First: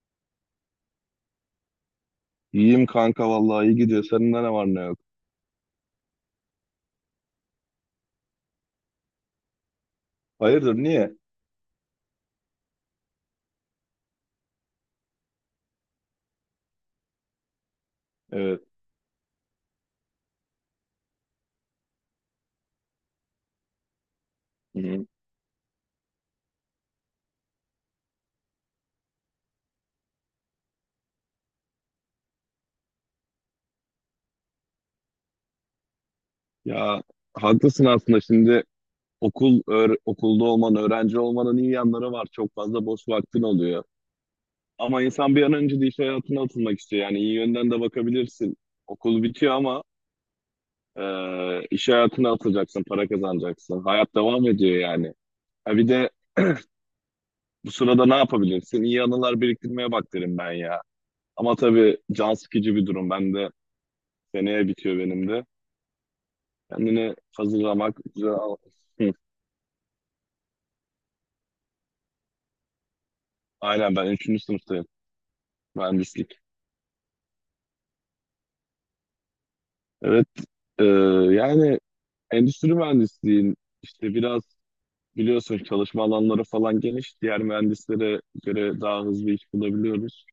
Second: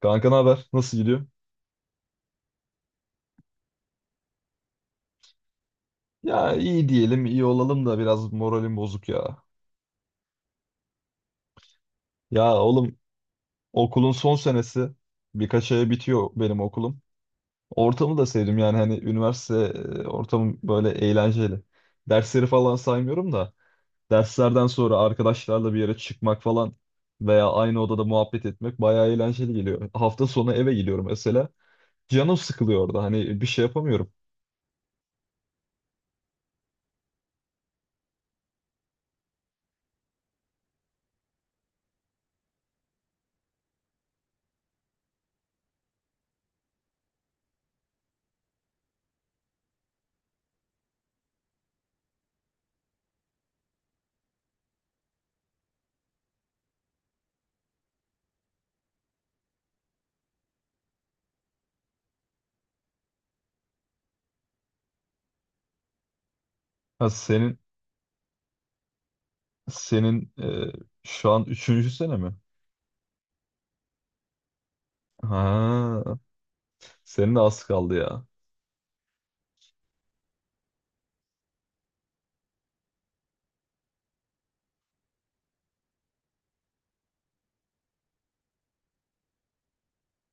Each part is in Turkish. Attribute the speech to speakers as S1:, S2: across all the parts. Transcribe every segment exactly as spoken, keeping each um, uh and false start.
S1: Kanka ne haber? Nasıl gidiyor?
S2: İyiyim kanka vallahi iyi gidiyor. Senin ne var ne yok.
S1: Ya iyi diyelim, iyi olalım da biraz moralim bozuk ya.
S2: Hayırdır niye?
S1: Ya oğlum, okulun son senesi, birkaç aya bitiyor benim okulum. Ortamı da sevdim
S2: Evet.
S1: yani hani üniversite e, ortamı böyle eğlenceli. Dersleri falan saymıyorum da derslerden sonra
S2: Hı.
S1: arkadaşlarla bir yere çıkmak falan veya aynı odada muhabbet etmek bayağı eğlenceli geliyor. Hafta sonu eve gidiyorum mesela. Canım sıkılıyor orada, hani bir şey yapamıyorum.
S2: Ya haklısın aslında şimdi okul öğ- okulda olman, öğrenci olmanın iyi yanları var. Çok fazla boş vaktin oluyor. Ama insan bir an önce de iş hayatına atılmak istiyor. Yani iyi yönden de bakabilirsin. Okul bitiyor ama e, iş hayatına atılacaksın, para kazanacaksın. Hayat devam ediyor yani. Ha bir de bu sırada ne yapabilirsin? İyi anılar biriktirmeye bak derim ben ya. Ama tabii can sıkıcı bir durum. Ben de seneye bitiyor benim de.
S1: Ha
S2: Kendini
S1: senin,
S2: hazırlamak, güzel al- Hı.
S1: senin e, şu an üçüncü sene mi?
S2: Aynen ben üçüncü sınıftayım.
S1: Ha,
S2: Mühendislik.
S1: senin de az kaldı ya.
S2: Evet. e, Yani endüstri mühendisliğin işte biraz biliyorsun çalışma alanları falan geniş. Diğer mühendislere göre daha hızlı iş bulabiliyoruz.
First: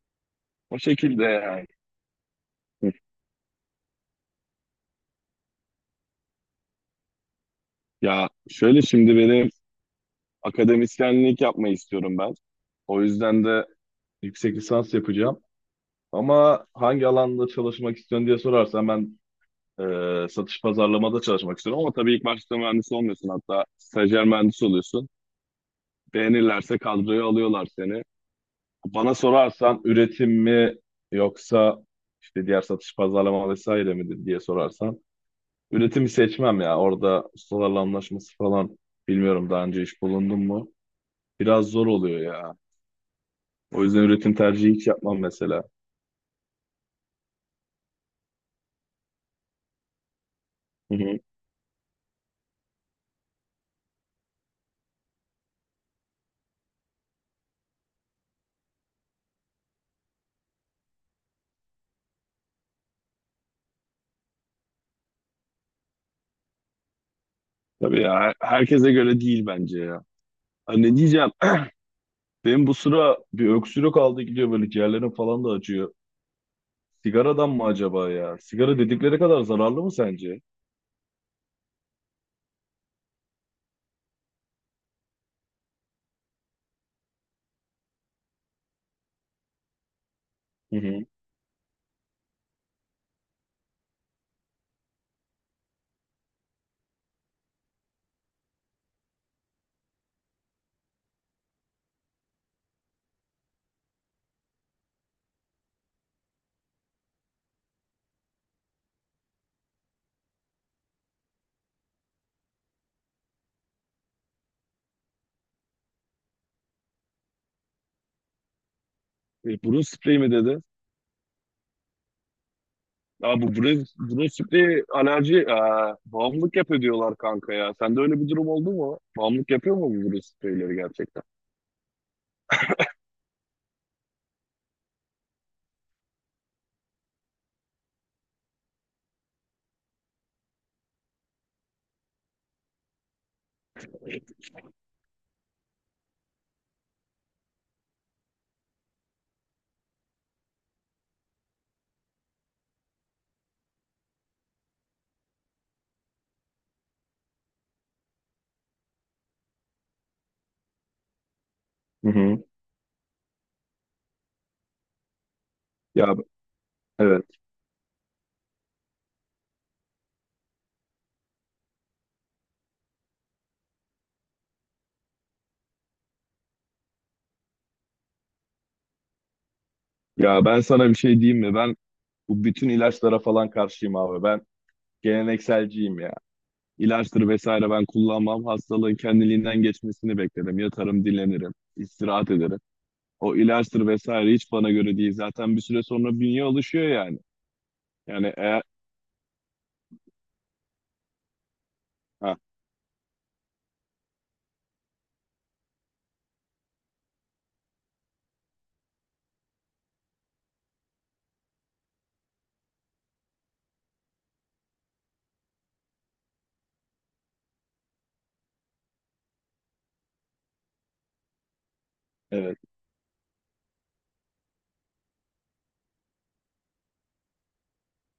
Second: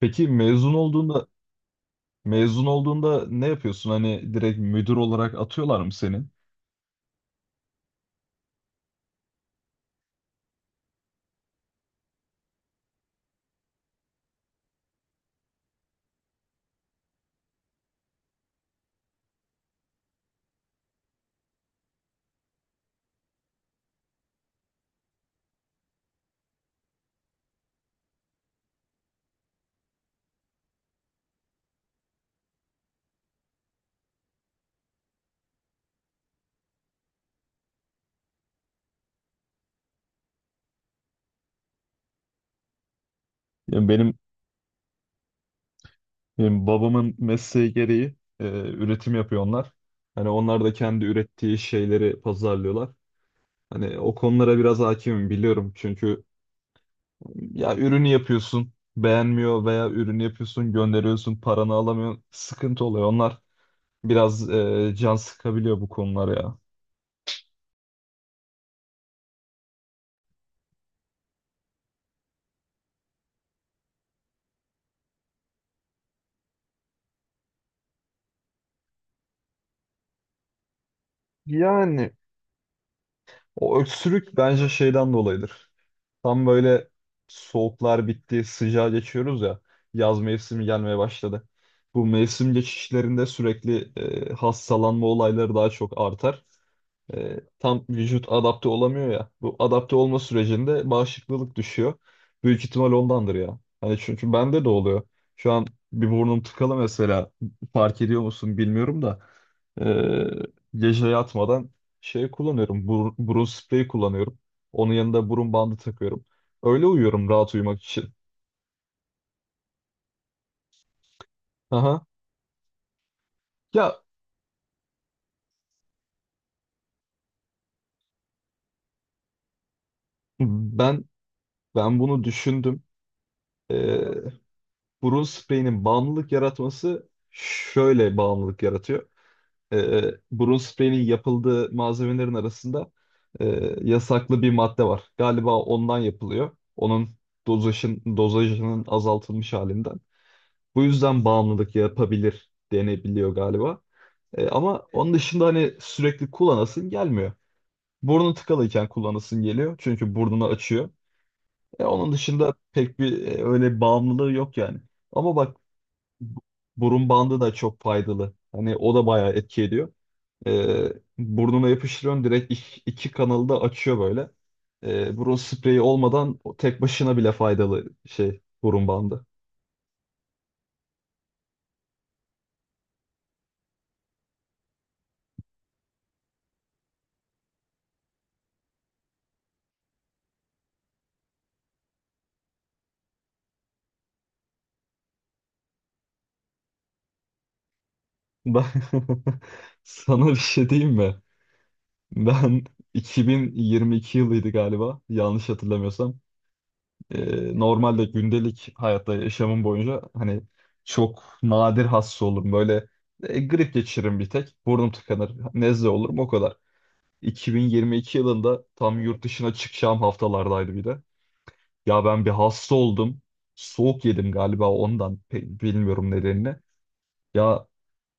S1: Peki mezun
S2: O şekilde
S1: olduğunda,
S2: yani.
S1: mezun
S2: Hı.
S1: olduğunda ne yapıyorsun? Hani direkt müdür olarak atıyorlar mı seni?
S2: Ya şöyle şimdi benim akademisyenlik yapmayı istiyorum ben. O yüzden de yüksek lisans yapacağım. Ama hangi alanda çalışmak istiyorsun diye sorarsan ben Ee, satış pazarlamada çalışmak istiyorum ama tabii ilk başta mühendis olmuyorsun hatta stajyer mühendis oluyorsun. Beğenirlerse kadroya alıyorlar seni. Bana sorarsan üretim mi yoksa işte diğer satış pazarlama vesaire mi diye sorarsan üretimi seçmem ya. Orada ustalarla anlaşması falan bilmiyorum daha önce iş bulundum mu? Biraz zor oluyor ya. O
S1: Yani
S2: yüzden
S1: benim,
S2: üretim tercihi hiç yapmam mesela.
S1: benim babamın mesleği gereği e, üretim yapıyor onlar. Hani onlar da
S2: Hı
S1: kendi
S2: hı.
S1: ürettiği şeyleri pazarlıyorlar. Hani o konulara biraz hakimim, biliyorum. Çünkü ya ürünü yapıyorsun beğenmiyor, veya ürünü yapıyorsun gönderiyorsun paranı alamıyorsun. Sıkıntı oluyor onlar. Biraz e, can sıkabiliyor bu konular ya.
S2: Tabii ya her- herkese göre değil bence ya. Hani ne diyeceğim? Benim bu sıra bir öksürük aldı gidiyor böyle ciğerlerim falan da acıyor. Sigaradan mı acaba ya? Sigara dedikleri kadar zararlı mı sence?
S1: Yani o öksürük bence şeyden dolayıdır. Tam böyle soğuklar bitti, sıcağa geçiyoruz ya. Yaz mevsimi
S2: Hı
S1: gelmeye
S2: hı.
S1: başladı. Bu mevsim geçişlerinde sürekli e, hastalanma olayları daha çok artar. E, tam vücut adapte olamıyor ya. Bu adapte olma sürecinde bağışıklılık düşüyor. Büyük ihtimal ondandır ya. Hani çünkü bende de oluyor. Şu an bir burnum tıkalı mesela. Fark ediyor musun bilmiyorum da. E, gece yatmadan şey kullanıyorum. Bur- burun spreyi kullanıyorum. Onun yanında burun bandı takıyorum. Öyle uyuyorum rahat uyumak için.
S2: E, burun spreyi mi dedi?
S1: Aha.
S2: Ya bu burun,
S1: Ya
S2: burun spreyi alerji, e, bağımlılık yapıyor diyorlar kanka ya. Sende öyle bir durum oldu mu? Bağımlılık yapıyor mu bu burun spreyleri
S1: ben
S2: gerçekten?
S1: ben bunu düşündüm. E, burun spreyinin bağımlılık yaratması şöyle: bağımlılık yaratıyor. e, Burun spreyinin yapıldığı malzemelerin arasında e, yasaklı bir madde var. Galiba ondan yapılıyor. Onun dozajın, dozajının azaltılmış halinden. Bu yüzden bağımlılık yapabilir denebiliyor galiba. E, ama onun dışında hani sürekli kullanasın gelmiyor. Burnu tıkalıyken kullanasın geliyor. Çünkü burnunu açıyor. E,
S2: Hı
S1: onun
S2: hı.
S1: dışında pek bir e, öyle bağımlılığı yok yani. Ama bak,
S2: Ya
S1: bu- burun
S2: evet.
S1: bandı da çok faydalı. Hani o da bayağı etki ediyor. Ee, burnuna yapıştırıyorsun, direkt iş- iki kanalı da açıyor böyle. Ee, burun spreyi olmadan o tek başına bile faydalı şey burun bandı.
S2: Ya ben sana bir şey diyeyim mi? Ben bu bütün ilaçlara falan karşıyım abi. Ben gelenekselciyim ya. İlaçtır vesaire ben kullanmam. Hastalığın kendiliğinden geçmesini beklerim. Yatarım, dinlenirim, istirahat ederim. O ilaçtır vesaire hiç bana göre değil. Zaten bir süre sonra bünye alışıyor yani. Yani eğer...
S1: Ben sana bir şey diyeyim mi?
S2: Ha,
S1: Ben iki bin yirmi iki yılıydı galiba, yanlış hatırlamıyorsam. Ee, normalde gündelik hayatta yaşamım boyunca hani çok nadir hasta olurum. Böyle e, grip geçiririm bir tek. Burnum tıkanır. Nezle olurum, o kadar. iki bin yirmi iki yılında tam yurt dışına çıkacağım haftalardaydı bir de. Ya ben bir
S2: evet.
S1: hasta oldum. Soğuk yedim galiba ondan. Pe- bilmiyorum nedenini. Ya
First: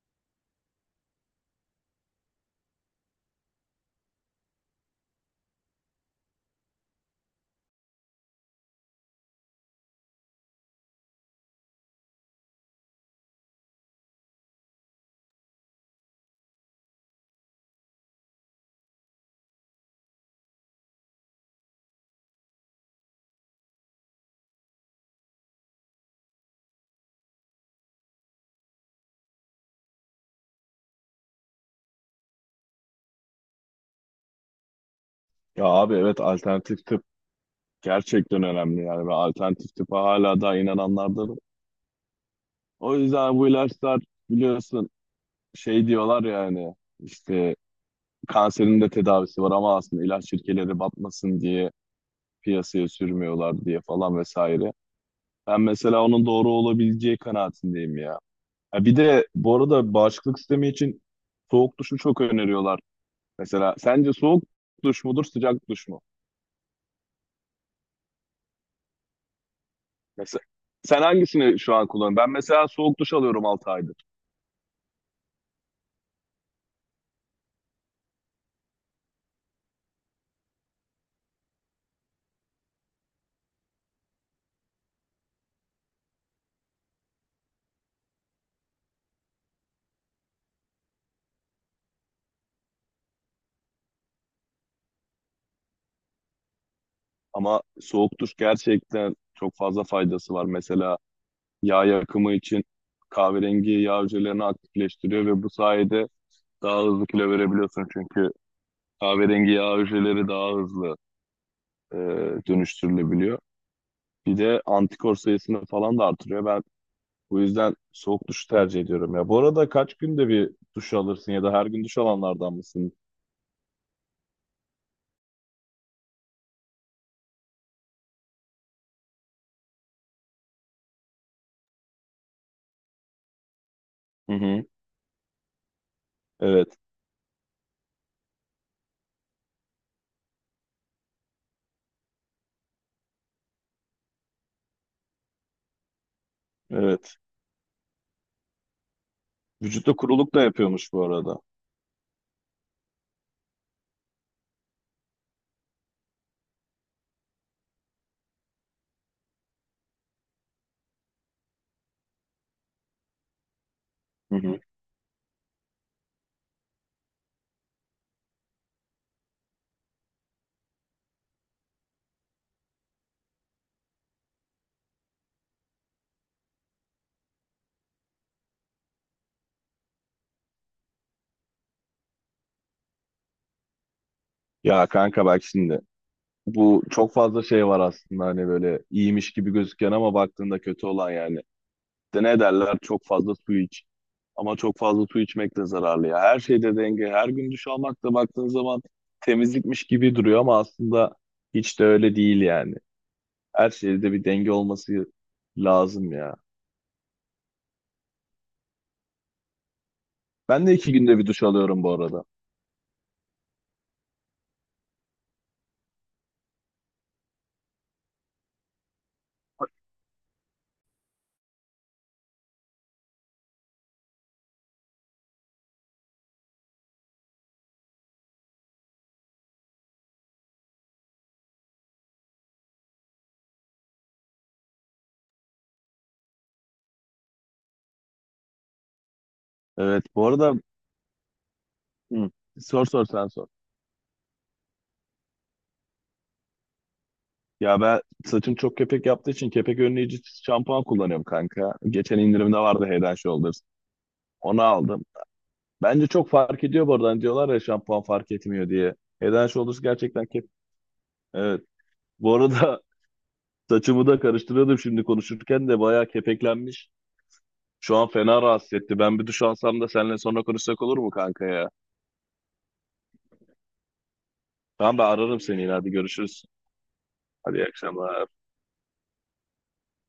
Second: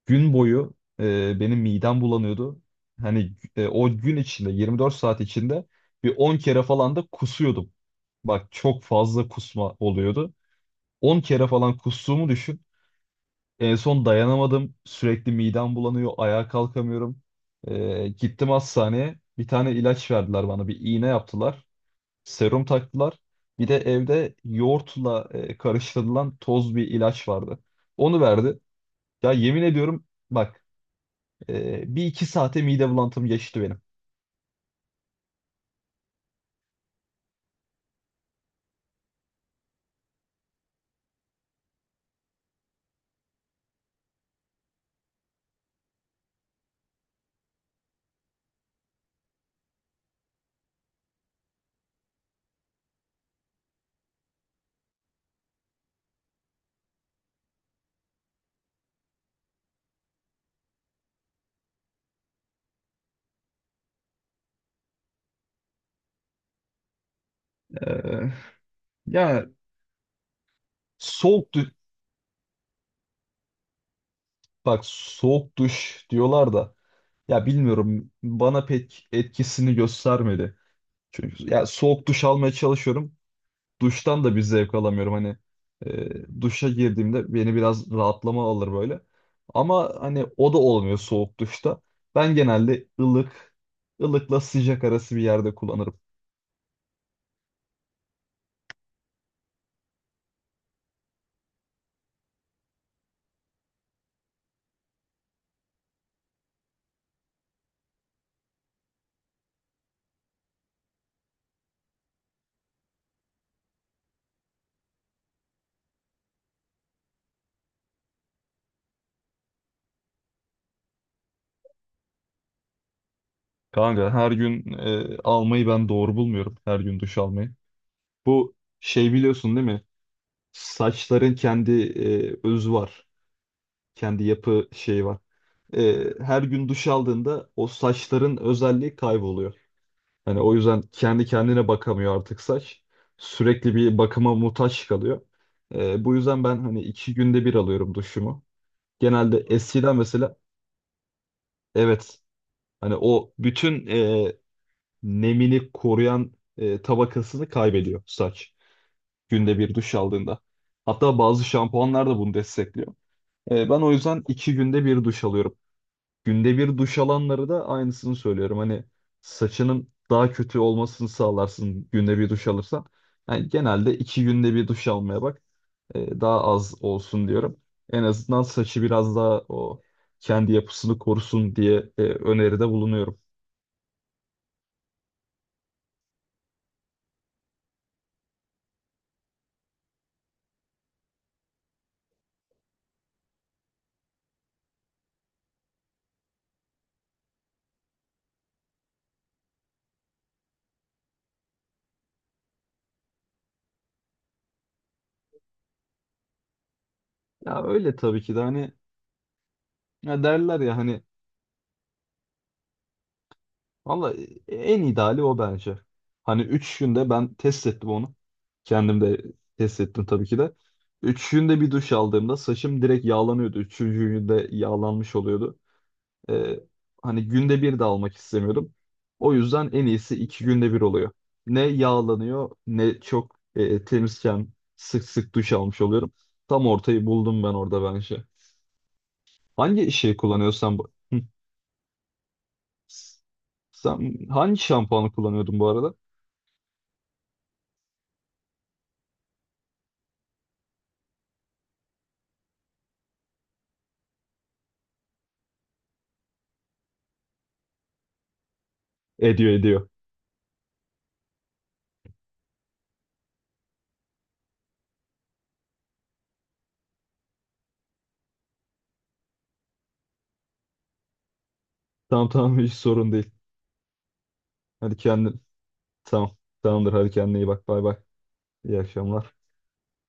S1: gün boyu e, benim midem bulanıyordu. Hani e, o gün içinde yirmi dört saat içinde bir on kere falan da kusuyordum. Bak çok fazla kusma oluyordu. on kere falan kustuğumu düşün. En son dayanamadım. Sürekli midem bulanıyor, ayağa kalkamıyorum. E, gittim hastaneye. Bir tane ilaç verdiler bana. Bir iğne yaptılar. Serum taktılar. Bir de evde yoğurtla e, karıştırılan toz bir ilaç vardı. Onu verdi. Ya yemin ediyorum, bak, e, bir iki saate mide bulantım geçti benim.
S2: Ya abi evet alternatif tıp gerçekten önemli yani. Ve alternatif tıpa hala daha inananlardanım. O yüzden bu ilaçlar biliyorsun şey diyorlar yani işte kanserin de tedavisi var ama aslında ilaç şirketleri batmasın diye piyasaya sürmüyorlar diye falan vesaire. Ben mesela onun doğru olabileceği kanaatindeyim ya. Ha bir de bu arada bağışıklık sistemi için soğuk duşu çok öneriyorlar. Mesela sence soğuk duş mudur, sıcak duş mu?
S1: Ee, ya
S2: Mesela sen
S1: soğuk
S2: hangisini
S1: duş
S2: şu an kullanıyorsun? Ben mesela soğuk duş alıyorum altı aydır.
S1: bak, soğuk duş diyorlar da, ya bilmiyorum, bana pek etkisini göstermedi. Çünkü ya soğuk duş almaya çalışıyorum, duştan da bir zevk alamıyorum. Hani e, duşa girdiğimde beni biraz rahatlama alır böyle. Ama hani o da olmuyor soğuk duşta. Ben genelde ılık, ılıkla sıcak arası bir yerde kullanırım.
S2: Ama soğuk duş gerçekten çok fazla faydası var. Mesela yağ yakımı için kahverengi yağ hücrelerini aktifleştiriyor ve bu sayede daha hızlı kilo verebiliyorsun çünkü kahverengi yağ hücreleri daha hızlı e, dönüştürülebiliyor. Bir de antikor sayısını falan da artırıyor. Ben bu yüzden soğuk duş tercih ediyorum ya. Bu arada kaç günde bir duş alırsın ya da her gün duş alanlardan mısın?
S1: Kanka her gün e, almayı ben doğru bulmuyorum. Her gün duş almayı. Bu şey, biliyorsun değil mi? Saçların kendi e, özü var. Kendi
S2: Hı hı.
S1: yapı şeyi var. E, her gün
S2: Evet,
S1: duş aldığında o saçların özelliği kayboluyor. Hani o yüzden kendi kendine bakamıyor artık saç. Sürekli bir bakıma muhtaç kalıyor. Ee, bu yüzden ben hani iki
S2: evet.
S1: günde bir alıyorum duşumu. Genelde
S2: Vücutta
S1: eskiden
S2: kuruluk
S1: mesela
S2: da yapıyormuş bu arada.
S1: evet, hani o bütün e, nemini koruyan e, tabakasını kaybediyor saç. Günde bir duş aldığında. Hatta bazı şampuanlar da bunu destekliyor. Ee, ben o yüzden
S2: Hı
S1: iki
S2: hı.
S1: günde bir duş alıyorum. Günde bir duş alanları da aynısını söylüyorum. Hani saçının daha kötü olmasını sağlarsın günde bir duş alırsan. Yani genelde iki günde bir duş almaya bak. Ee, daha az olsun diyorum. En azından saçı biraz daha o kendi yapısını korusun diye e, öneride bulunuyorum.
S2: Ya kanka bak şimdi. Bu çok fazla şey var aslında hani böyle iyiymiş gibi gözüken ama baktığında kötü olan yani. De ne derler çok fazla su iç. Ama çok fazla su içmek de zararlı ya. Her şeyde denge. Her gün duş almak da baktığın zaman temizlikmiş gibi duruyor ama aslında hiç de öyle değil yani. Her şeyde bir denge olması lazım ya.
S1: Ya öyle tabii ki de, hani ya derler
S2: Ben de
S1: ya
S2: iki
S1: hani,
S2: günde bir duş alıyorum bu arada.
S1: valla en ideali o bence. Hani üç günde ben test ettim onu. Kendim de test ettim tabii ki de. Üç günde bir duş aldığımda saçım direkt yağlanıyordu. Üçüncü günde yağlanmış oluyordu. Ee, hani günde bir de almak istemiyordum. O yüzden en iyisi iki günde bir oluyor. Ne yağlanıyor ne çok e, temizken sık sık duş almış oluyorum. Tam ortayı buldum ben orada bence. Hangi
S2: Evet
S1: şey
S2: bu arada
S1: kullanıyorsan bu? Hı.
S2: hı, sor sor sen sor.
S1: Sen hangi şampuanı kullanıyordun bu arada?
S2: Ya ben saçım çok kepek yaptığı için kepek önleyici şampuan kullanıyorum kanka. Geçen indirimde vardı Head and Shoulders. Onu aldım. Bence çok fark ediyor bu arada. Hani diyorlar ya şampuan fark etmiyor diye. Head and
S1: Ediyor,
S2: Shoulders
S1: ediyor.
S2: gerçekten kep... Evet. Bu arada saçımı da karıştırıyordum şimdi konuşurken de bayağı kepeklenmiş. Şu an fena rahatsız etti. Ben bir duş alsam da seninle sonra konuşsak olur mu kanka ya?
S1: Tamam, tamam, hiç sorun değil. Hadi
S2: Tamam ben ararım
S1: kendin.
S2: seni yine hadi
S1: Tamam.
S2: görüşürüz.
S1: Tamamdır, hadi kendine iyi
S2: Hadi iyi
S1: bak. Bay bay.
S2: akşamlar.
S1: İyi akşamlar.